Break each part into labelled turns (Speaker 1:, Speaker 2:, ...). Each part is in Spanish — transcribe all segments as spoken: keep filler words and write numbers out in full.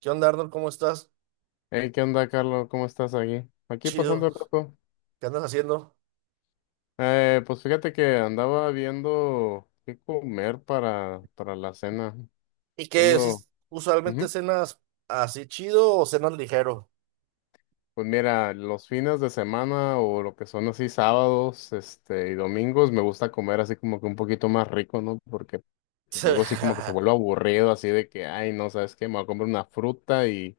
Speaker 1: ¿Qué onda, Arnold? ¿Cómo estás?
Speaker 2: Hey, ¿qué onda, Carlos? ¿Cómo estás aquí? Aquí pasando
Speaker 1: Chido.
Speaker 2: el rato.
Speaker 1: ¿Qué andas haciendo?
Speaker 2: Eh, pues fíjate que andaba viendo qué comer para, para la cena.
Speaker 1: ¿Y qué?
Speaker 2: Ando,
Speaker 1: Si Usualmente,
Speaker 2: ujú.
Speaker 1: ¿cenas así chido o cenas ligero?
Speaker 2: Pues mira, los fines de semana o lo que son así sábados, este, y domingos, me gusta comer así como que un poquito más rico, ¿no? Porque pues, luego así como que se vuelve aburrido, así de que, ay, no, ¿sabes qué? Me voy a comer una fruta y,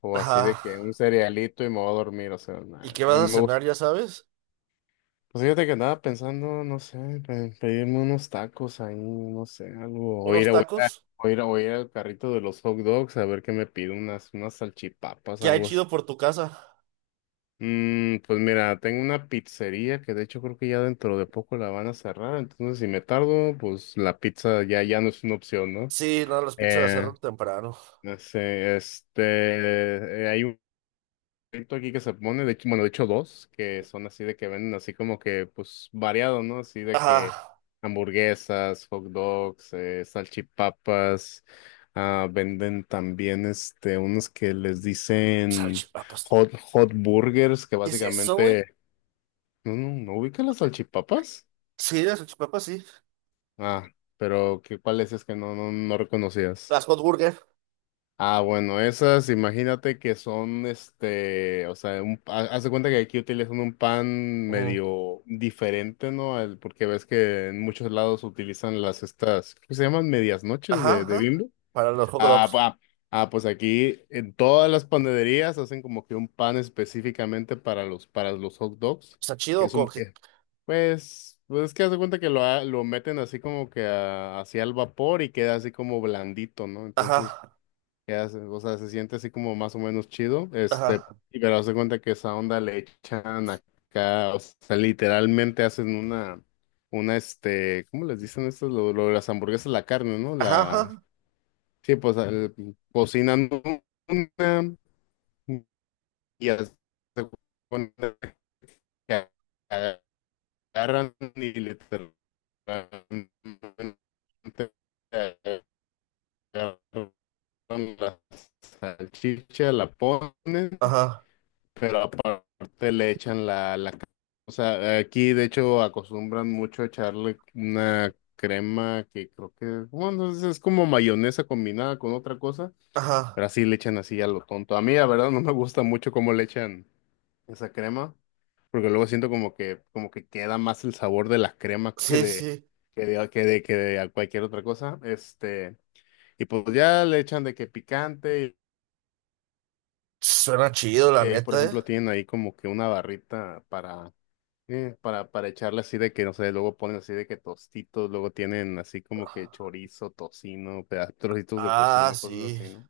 Speaker 2: o así de
Speaker 1: Ajá.
Speaker 2: que un cerealito y me voy a dormir, o sea,
Speaker 1: ¿Y
Speaker 2: nada,
Speaker 1: qué vas a
Speaker 2: me gusta.
Speaker 1: cenar? ¿Ya sabes?
Speaker 2: Pues fíjate que andaba pensando, no sé, pe- pedirme unos tacos ahí, no sé, algo, o
Speaker 1: ¿Unos
Speaker 2: ir a, o
Speaker 1: tacos?
Speaker 2: ir a, o ir al carrito de los hot dogs a ver qué me pido, unas, unas salchipapas,
Speaker 1: ¿Qué hay
Speaker 2: algo así.
Speaker 1: chido por tu casa?
Speaker 2: Mm, pues mira, tengo una pizzería que de hecho creo que ya dentro de poco la van a cerrar, entonces si me tardo, pues la pizza ya, ya no es una opción, ¿no?
Speaker 1: Sí, no, las pizzas las
Speaker 2: Eh,
Speaker 1: cerran temprano.
Speaker 2: no sé, este, eh, hay carrito aquí que se pone, de hecho, bueno, de hecho dos, que son así de que venden así como que, pues, variado, ¿no? Así de
Speaker 1: Ajá.
Speaker 2: que hamburguesas, hot dogs, eh, salchipapas, ah, venden también, este, unos que les dicen
Speaker 1: Salchipapas.
Speaker 2: hot, hot burgers, que
Speaker 1: ¿Qué es eso, güey?
Speaker 2: básicamente, no, no, ¿no ubica las salchipapas?
Speaker 1: Sí, las salchipapas, sí.
Speaker 2: Ah, pero, ¿qué, cuáles es que no, no, no reconocías?
Speaker 1: Las hot burger.
Speaker 2: Ah, bueno, esas, imagínate que son, este, o sea, un, ha- haz de cuenta que aquí utilizan un pan
Speaker 1: Ujú.
Speaker 2: medio diferente, ¿no? Al- porque ves que en muchos lados utilizan las estas, ¿qué se llaman? Medias noches
Speaker 1: Ajá,
Speaker 2: de, de
Speaker 1: ajá.
Speaker 2: Bimbo.
Speaker 1: Para los hot
Speaker 2: Ah,
Speaker 1: dogs.
Speaker 2: pa- ah, pues aquí en todas las panaderías hacen como que un pan específicamente para los, para los hot dogs,
Speaker 1: ¿Está chido
Speaker 2: que
Speaker 1: o
Speaker 2: es
Speaker 1: con
Speaker 2: un,
Speaker 1: qué?
Speaker 2: que, pues, pues es que haz de cuenta que lo, ha- lo meten así como que a- hacia el vapor y queda así como blandito, ¿no?
Speaker 1: Ajá,
Speaker 2: Entonces, que hace, o sea, se siente así como más o menos chido, este,
Speaker 1: ajá.
Speaker 2: y pero haz de cuenta que esa onda le echan acá, o sea, literalmente hacen una, una, este, ¿cómo les dicen estas? Lo, lo de las hamburguesas, la carne, ¿no?
Speaker 1: Ajá,
Speaker 2: La,
Speaker 1: ajá.
Speaker 2: sí, pues, el- cocinan una y haz de cuenta que agarran y literalmente agarran la salchicha, la ponen.
Speaker 1: Ajá,
Speaker 2: Pero aparte le echan la, la... ca- O sea, aquí de hecho acostumbran mucho a echarle una crema que creo que, bueno, es, es como mayonesa combinada con otra cosa, pero
Speaker 1: ajá.
Speaker 2: así le echan así a lo tonto. A mí, la verdad, no me gusta mucho cómo le echan esa crema, porque luego siento como que, como que queda más el sabor de la crema que
Speaker 1: Sí,
Speaker 2: de,
Speaker 1: sí.
Speaker 2: que de, que de, que de a cualquier otra cosa. Este, y pues ya le echan de que picante,
Speaker 1: Suena chido, la
Speaker 2: y ahí, por
Speaker 1: neta, ¿eh?
Speaker 2: ejemplo, tienen ahí como que una barrita para Eh, para, para echarle así de que, no sé, luego ponen así de que tostitos, luego tienen así como que chorizo, tocino, peda- trocitos de
Speaker 1: Ah,
Speaker 2: tocino, cosas
Speaker 1: sí.
Speaker 2: así, ¿no?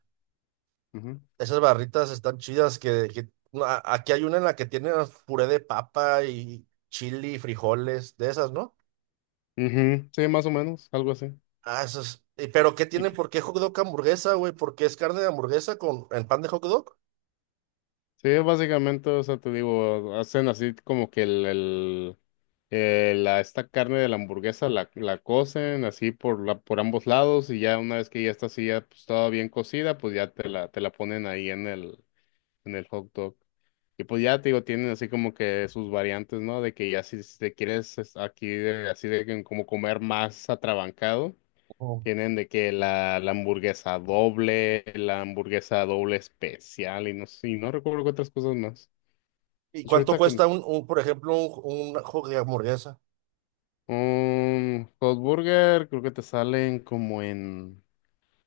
Speaker 2: Ujú.
Speaker 1: Esas barritas están chidas que, que- no, a- aquí hay una en la que tiene puré de papa y chili, frijoles, de esas, ¿no?
Speaker 2: Ujú, sí, más o menos, algo así.
Speaker 1: Ah, esas. ¿Y pero qué
Speaker 2: Y
Speaker 1: tiene? ¿Por qué hot dog hamburguesa, güey? ¿Por qué es carne de hamburguesa con en pan de hot dog?
Speaker 2: sí, básicamente, o sea, te digo, hacen así como que el, el- eh, la, esta carne de la hamburguesa la, la cocen así por, la, por ambos lados y ya una vez que ya está así, ya pues, toda bien cocida, pues ya te la, te la ponen ahí en el... en el hot dog. Y pues ya te digo, tienen así como que sus variantes, ¿no? De que ya si te quieres es- aquí de- así de que como comer más atrabancado,
Speaker 1: Oh.
Speaker 2: tienen de que la, la hamburguesa doble, la hamburguesa doble especial y no sé, y no recuerdo qué otras cosas más.
Speaker 1: ¿Y
Speaker 2: De hecho,
Speaker 1: cuánto
Speaker 2: ahorita que
Speaker 1: cuesta un, un, por ejemplo, un, un hot de hamburguesa?
Speaker 2: un hot burger creo que te salen como en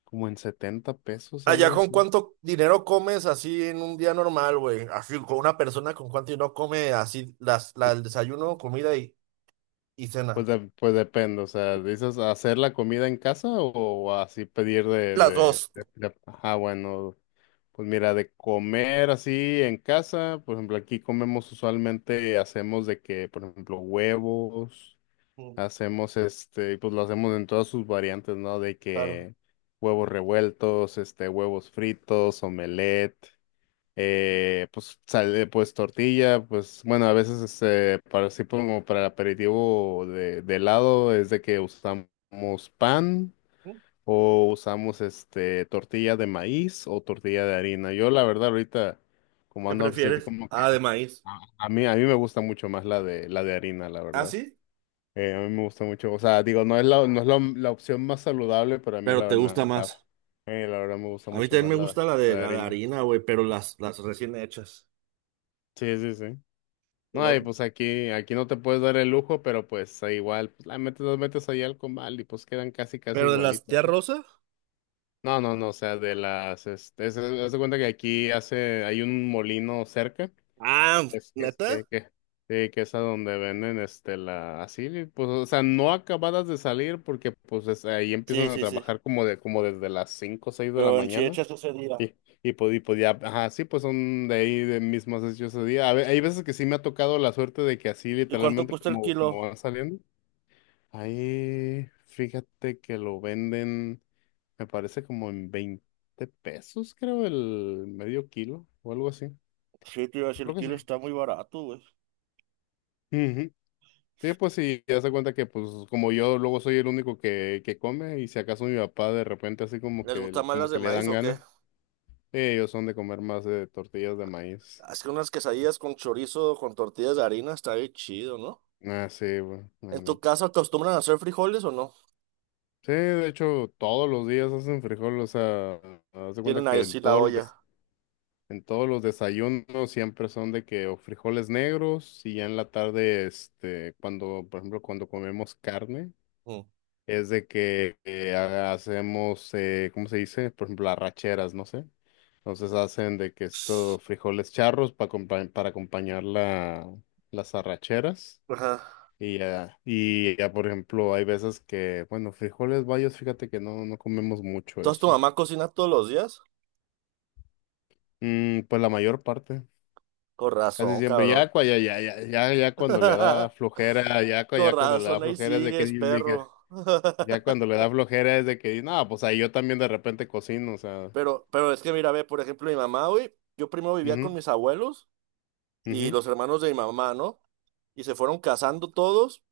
Speaker 2: como en setenta pesos,
Speaker 1: Allá,
Speaker 2: algo
Speaker 1: ¿con
Speaker 2: así.
Speaker 1: cuánto dinero comes así en un día normal, güey? Así, con una persona, ¿con cuánto dinero come así las, la, el desayuno, comida y, y
Speaker 2: Pues,
Speaker 1: cena?
Speaker 2: de- pues depende, o sea, ¿dices hacer la comida en casa o así pedir? de,
Speaker 1: Las
Speaker 2: de,
Speaker 1: dos.
Speaker 2: de- de- Ajá, bueno, pues mira, de comer así en casa, por ejemplo, aquí comemos usualmente, hacemos de que, por ejemplo, huevos,
Speaker 1: Mm,
Speaker 2: hacemos este, pues lo hacemos en todas sus variantes, ¿no? De
Speaker 1: claro.
Speaker 2: que huevos revueltos, este, huevos fritos, omelette eh, pues sale, pues tortilla, pues bueno, a veces este, para así como para el aperitivo de, de helado es de que usamos pan
Speaker 1: Mm,
Speaker 2: o usamos este tortilla de maíz o tortilla de harina. Yo la verdad ahorita como
Speaker 1: ¿qué
Speaker 2: ando así
Speaker 1: prefieres?
Speaker 2: como que
Speaker 1: Ah, de maíz.
Speaker 2: a, a mí a mí me gusta mucho más la de la de harina, la
Speaker 1: ¿Ah,
Speaker 2: verdad.
Speaker 1: sí?
Speaker 2: Eh, a mí me gusta mucho, o sea, digo, no es la, no es la, la opción más saludable, pero a mí
Speaker 1: Pero
Speaker 2: la,
Speaker 1: te gusta
Speaker 2: verdad la,
Speaker 1: más.
Speaker 2: eh, la verdad me gusta
Speaker 1: A mí
Speaker 2: mucho
Speaker 1: también
Speaker 2: más
Speaker 1: me
Speaker 2: la, de-
Speaker 1: gusta la
Speaker 2: la
Speaker 1: de
Speaker 2: de
Speaker 1: la de
Speaker 2: harina.
Speaker 1: harina, güey, pero las, las recién hechas.
Speaker 2: Sí, sí, sí. No, y
Speaker 1: Lo-
Speaker 2: pues aquí, aquí no te puedes dar el lujo, pero pues ahí igual, pues la metes, las metes ahí al comal y pues quedan casi, casi
Speaker 1: ¿Pero de las
Speaker 2: igualitas,
Speaker 1: tía
Speaker 2: ¿no?
Speaker 1: Rosa?
Speaker 2: No, no, no, o sea, de las, este, es- haz de cuenta que aquí hace, hay un molino cerca,
Speaker 1: Ah,
Speaker 2: es que, es
Speaker 1: ¿neta?
Speaker 2: que, que, sí, que es a donde venden, este, la, así, pues, o sea, no acabadas de salir porque, pues, es- ahí empiezan
Speaker 1: Sí,
Speaker 2: a
Speaker 1: sí, sí.
Speaker 2: trabajar como de, como desde las cinco o seis de la
Speaker 1: Pero en sí
Speaker 2: mañana.
Speaker 1: hechas ese día.
Speaker 2: Y, y, pod- y podía, ajá, sí, pues son de ahí de mis más ese día. A ve- hay veces que sí me ha tocado la suerte de que así
Speaker 1: ¿Y cuánto
Speaker 2: literalmente
Speaker 1: cuesta el
Speaker 2: como, como
Speaker 1: kilo?
Speaker 2: van saliendo. Ahí, fíjate que lo venden, me parece como en veinte pesos, creo, el medio kilo o algo así.
Speaker 1: Sí, te iba a decir,
Speaker 2: Creo
Speaker 1: el
Speaker 2: que sí.
Speaker 1: kilo está muy barato, güey.
Speaker 2: Ujú. Sí, pues sí, ya se cuenta que pues como yo luego soy el único que, que come y si acaso mi papá de repente así como
Speaker 1: ¿Les
Speaker 2: que, el-
Speaker 1: gustan más
Speaker 2: como
Speaker 1: las
Speaker 2: que
Speaker 1: de
Speaker 2: le
Speaker 1: maíz
Speaker 2: dan
Speaker 1: o qué?
Speaker 2: ganas, ellos son de comer más de tortillas de maíz.
Speaker 1: Haz que unas quesadillas con chorizo, con tortillas de harina, está bien chido, ¿no?
Speaker 2: Ah, sí, güey. La
Speaker 1: ¿En tu
Speaker 2: neta.
Speaker 1: casa acostumbran a hacer frijoles o no?
Speaker 2: Sí, de hecho, todos los días hacen frijol, o sea, haz de cuenta
Speaker 1: Tienen ahí
Speaker 2: que en
Speaker 1: así la
Speaker 2: todos los des-
Speaker 1: olla.
Speaker 2: en todos los desayunos siempre son de que o frijoles negros y ya en la tarde, este, cuando, por ejemplo, cuando comemos carne,
Speaker 1: Mm.
Speaker 2: es de que eh, ha- hacemos, eh, ¿cómo se dice? Por ejemplo, arracheras, no sé. Entonces hacen de que estos frijoles charros para, para acompañar la, las arracheras.
Speaker 1: Ajá.
Speaker 2: Y ya, y ya, por ejemplo, hay veces que, bueno, frijoles bayos, fíjate que no, no comemos mucho
Speaker 1: Entonces, ¿tu
Speaker 2: eso.
Speaker 1: mamá cocina todos los días?
Speaker 2: Mm, pues la mayor parte,
Speaker 1: Con
Speaker 2: casi
Speaker 1: razón,
Speaker 2: siempre.
Speaker 1: cabrón.
Speaker 2: Ya, cua- ya, ya, ya, ya, ya cuando le da flojera, ya, cua-
Speaker 1: Con
Speaker 2: ya cuando le da
Speaker 1: razón, ahí
Speaker 2: flojera es de que,
Speaker 1: sigues,
Speaker 2: de que-
Speaker 1: perro.
Speaker 2: ya cuando le da flojera es de que, no, pues ahí yo también de repente cocino, o sea.
Speaker 1: Pero, pero es que mira, ve, por ejemplo, mi mamá, güey, yo primero vivía con
Speaker 2: Ujú,
Speaker 1: mis abuelos y
Speaker 2: ujú,
Speaker 1: los hermanos de mi mamá, ¿no? Y se fueron casando todos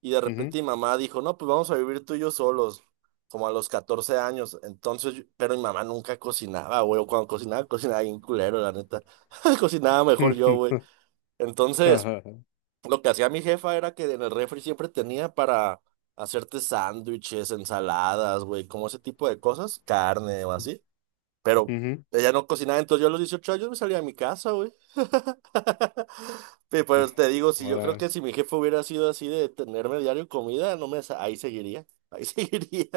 Speaker 1: y de repente
Speaker 2: ujú,
Speaker 1: mi mamá dijo, no, pues vamos a vivir tú y yo solos, como a los catorce años. Entonces, yo- pero mi mamá nunca cocinaba, güey, o cuando cocinaba, cocinaba bien culero, la neta. Cocinaba mejor yo, güey. Entonces...
Speaker 2: ujú,
Speaker 1: Lo que hacía mi jefa era que en el refri siempre tenía para hacerte sándwiches, ensaladas, güey, como ese tipo de cosas, carne o así. Pero ella no cocinaba, entonces yo a los dieciocho años me salía a mi casa, güey. Pero
Speaker 2: ujú.
Speaker 1: pues te digo, si yo creo
Speaker 2: Ahora.
Speaker 1: que si mi jefe hubiera sido así de tenerme diario comida, no me sa- ahí seguiría, ahí seguiría,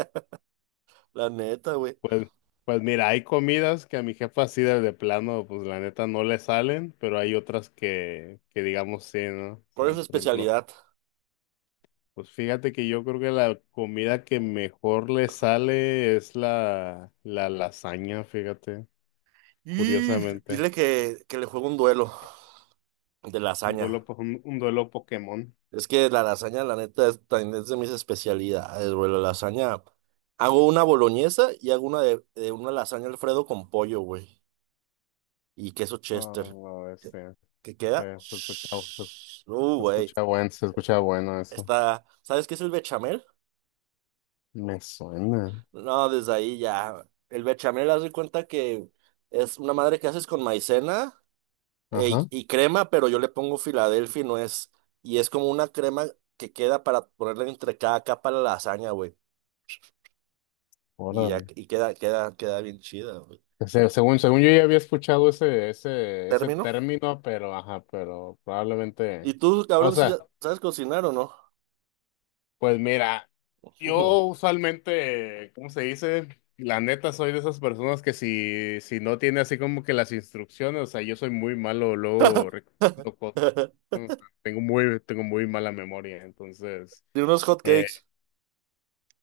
Speaker 1: la neta, güey.
Speaker 2: Pues, pues mira, hay comidas que a mi jefa así de, de plano, pues la neta no le salen, pero hay otras que, que digamos sí, ¿no? O
Speaker 1: ¿Por es
Speaker 2: sea,
Speaker 1: su
Speaker 2: por ejemplo,
Speaker 1: especialidad?
Speaker 2: pues fíjate que yo creo que la comida que mejor le sale es la, la lasaña, fíjate,
Speaker 1: Y dile
Speaker 2: curiosamente.
Speaker 1: que, que le juego un duelo de
Speaker 2: Un duelo,
Speaker 1: lasaña.
Speaker 2: po- un, un duelo Pokémon.
Speaker 1: Es que la lasaña, la neta, es, también es de mis especialidades, güey. La lasaña. Hago una boloñesa y hago una de, de una lasaña Alfredo con pollo, güey. Y queso Chester.
Speaker 2: Ah,
Speaker 1: ¿Qué,
Speaker 2: este,
Speaker 1: qué queda?
Speaker 2: se, se escucha, se,
Speaker 1: Shhh. Uh,
Speaker 2: se
Speaker 1: güey.
Speaker 2: escucha bueno, se escucha bueno eso.
Speaker 1: Está. ¿Sabes qué es el bechamel?
Speaker 2: Me suena.
Speaker 1: No, desde ahí ya. El bechamel, haz de cuenta que es una madre que haces con maicena e-
Speaker 2: Ajá.
Speaker 1: y crema, pero yo le pongo Filadelfia y no es. Y es como una crema que queda para ponerle entre cada capa a la lasaña, güey. Y, ya- y queda, queda, queda bien chida, güey.
Speaker 2: O sea, según, según yo ya había escuchado ese, ese, ese
Speaker 1: ¿Termino?
Speaker 2: término, pero ajá, pero probablemente.
Speaker 1: ¿Y tú,
Speaker 2: O
Speaker 1: cabrón, sí
Speaker 2: sea,
Speaker 1: sabes cocinar o no?
Speaker 2: pues mira, yo usualmente, ¿cómo se dice? La neta soy de esas personas que si, si no tiene así como que las instrucciones, o sea, yo soy muy malo, luego recuerdo cosas, ¿no? Tengo muy, tengo muy mala memoria, entonces.
Speaker 1: De unos hot
Speaker 2: Eh,
Speaker 1: cakes.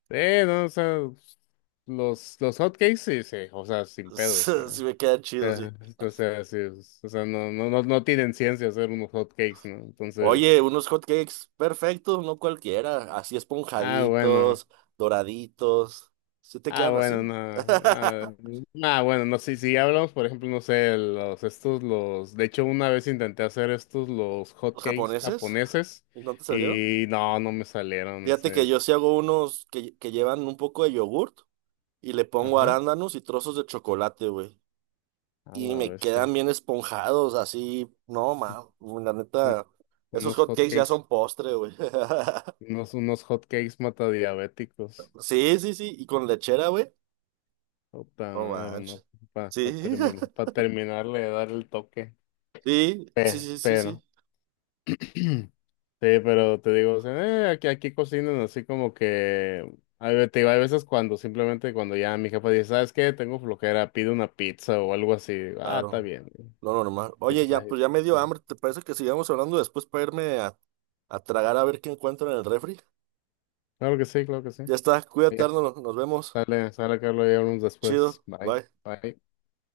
Speaker 2: eh, no, o sea, los, los hotcakes sí, sí, o sea, sin pedos. Ah.
Speaker 1: Sí me quedan chidos,
Speaker 2: Eh,
Speaker 1: sí.
Speaker 2: o sea, sí, es- o sea, no, no, no, no tienen ciencia hacer unos hot cakes, ¿no?
Speaker 1: Oye,
Speaker 2: Entonces,
Speaker 1: unos hot cakes perfectos, no cualquiera. Así
Speaker 2: ah, bueno,
Speaker 1: esponjaditos, doraditos. ¿Sí te
Speaker 2: ah,
Speaker 1: quedan
Speaker 2: bueno,
Speaker 1: así?
Speaker 2: no, ah, ah, bueno, no, si, si hablamos, por ejemplo, no sé, los, estos, los, de hecho, una vez intenté hacer estos, los hot
Speaker 1: ¿Los
Speaker 2: cakes
Speaker 1: japoneses?
Speaker 2: japoneses,
Speaker 1: ¿No te salieron?
Speaker 2: y no, no me salieron,
Speaker 1: Fíjate que yo
Speaker 2: entonces,
Speaker 1: sí hago unos que, que llevan un poco de yogurt y le pongo
Speaker 2: ajá,
Speaker 1: arándanos y trozos de chocolate, güey,
Speaker 2: a
Speaker 1: y
Speaker 2: la
Speaker 1: me quedan
Speaker 2: bestia,
Speaker 1: bien esponjados, así, no, ma, la
Speaker 2: un-
Speaker 1: neta, esos
Speaker 2: unos
Speaker 1: hot
Speaker 2: hot
Speaker 1: cakes ya
Speaker 2: cakes,
Speaker 1: son postre, güey.
Speaker 2: unos, unos hot cakes matadiabéticos,
Speaker 1: Sí, sí, sí, y con lechera, güey.
Speaker 2: puta
Speaker 1: No
Speaker 2: madre,
Speaker 1: manches.
Speaker 2: no, para
Speaker 1: Sí,
Speaker 2: terminar, para terminarle de dar el toque.
Speaker 1: sí, sí,
Speaker 2: Eh,
Speaker 1: sí, sí, sí,
Speaker 2: pero, sí, pero te digo, o sea, eh, aquí, aquí cocinan así como que, hay, ve- te digo, hay veces cuando simplemente cuando ya mi jefa dice, ¿sabes qué? Tengo flojera, pido una pizza o algo así. Digo, ah, está
Speaker 1: claro,
Speaker 2: bien.
Speaker 1: lo normal.
Speaker 2: Y
Speaker 1: Oye,
Speaker 2: pues
Speaker 1: ya,
Speaker 2: ahí-
Speaker 1: pues ya me dio hambre, ¿te parece que sigamos hablando después para irme a, a tragar a ver qué encuentro en el refri?
Speaker 2: Claro que sí, claro que sí.
Speaker 1: Ya está,
Speaker 2: Y
Speaker 1: cuídate,
Speaker 2: ya,
Speaker 1: Arnold, nos vemos.
Speaker 2: sale, sale, Carlos, y hablamos después.
Speaker 1: Chido,
Speaker 2: Bye,
Speaker 1: bye.
Speaker 2: bye.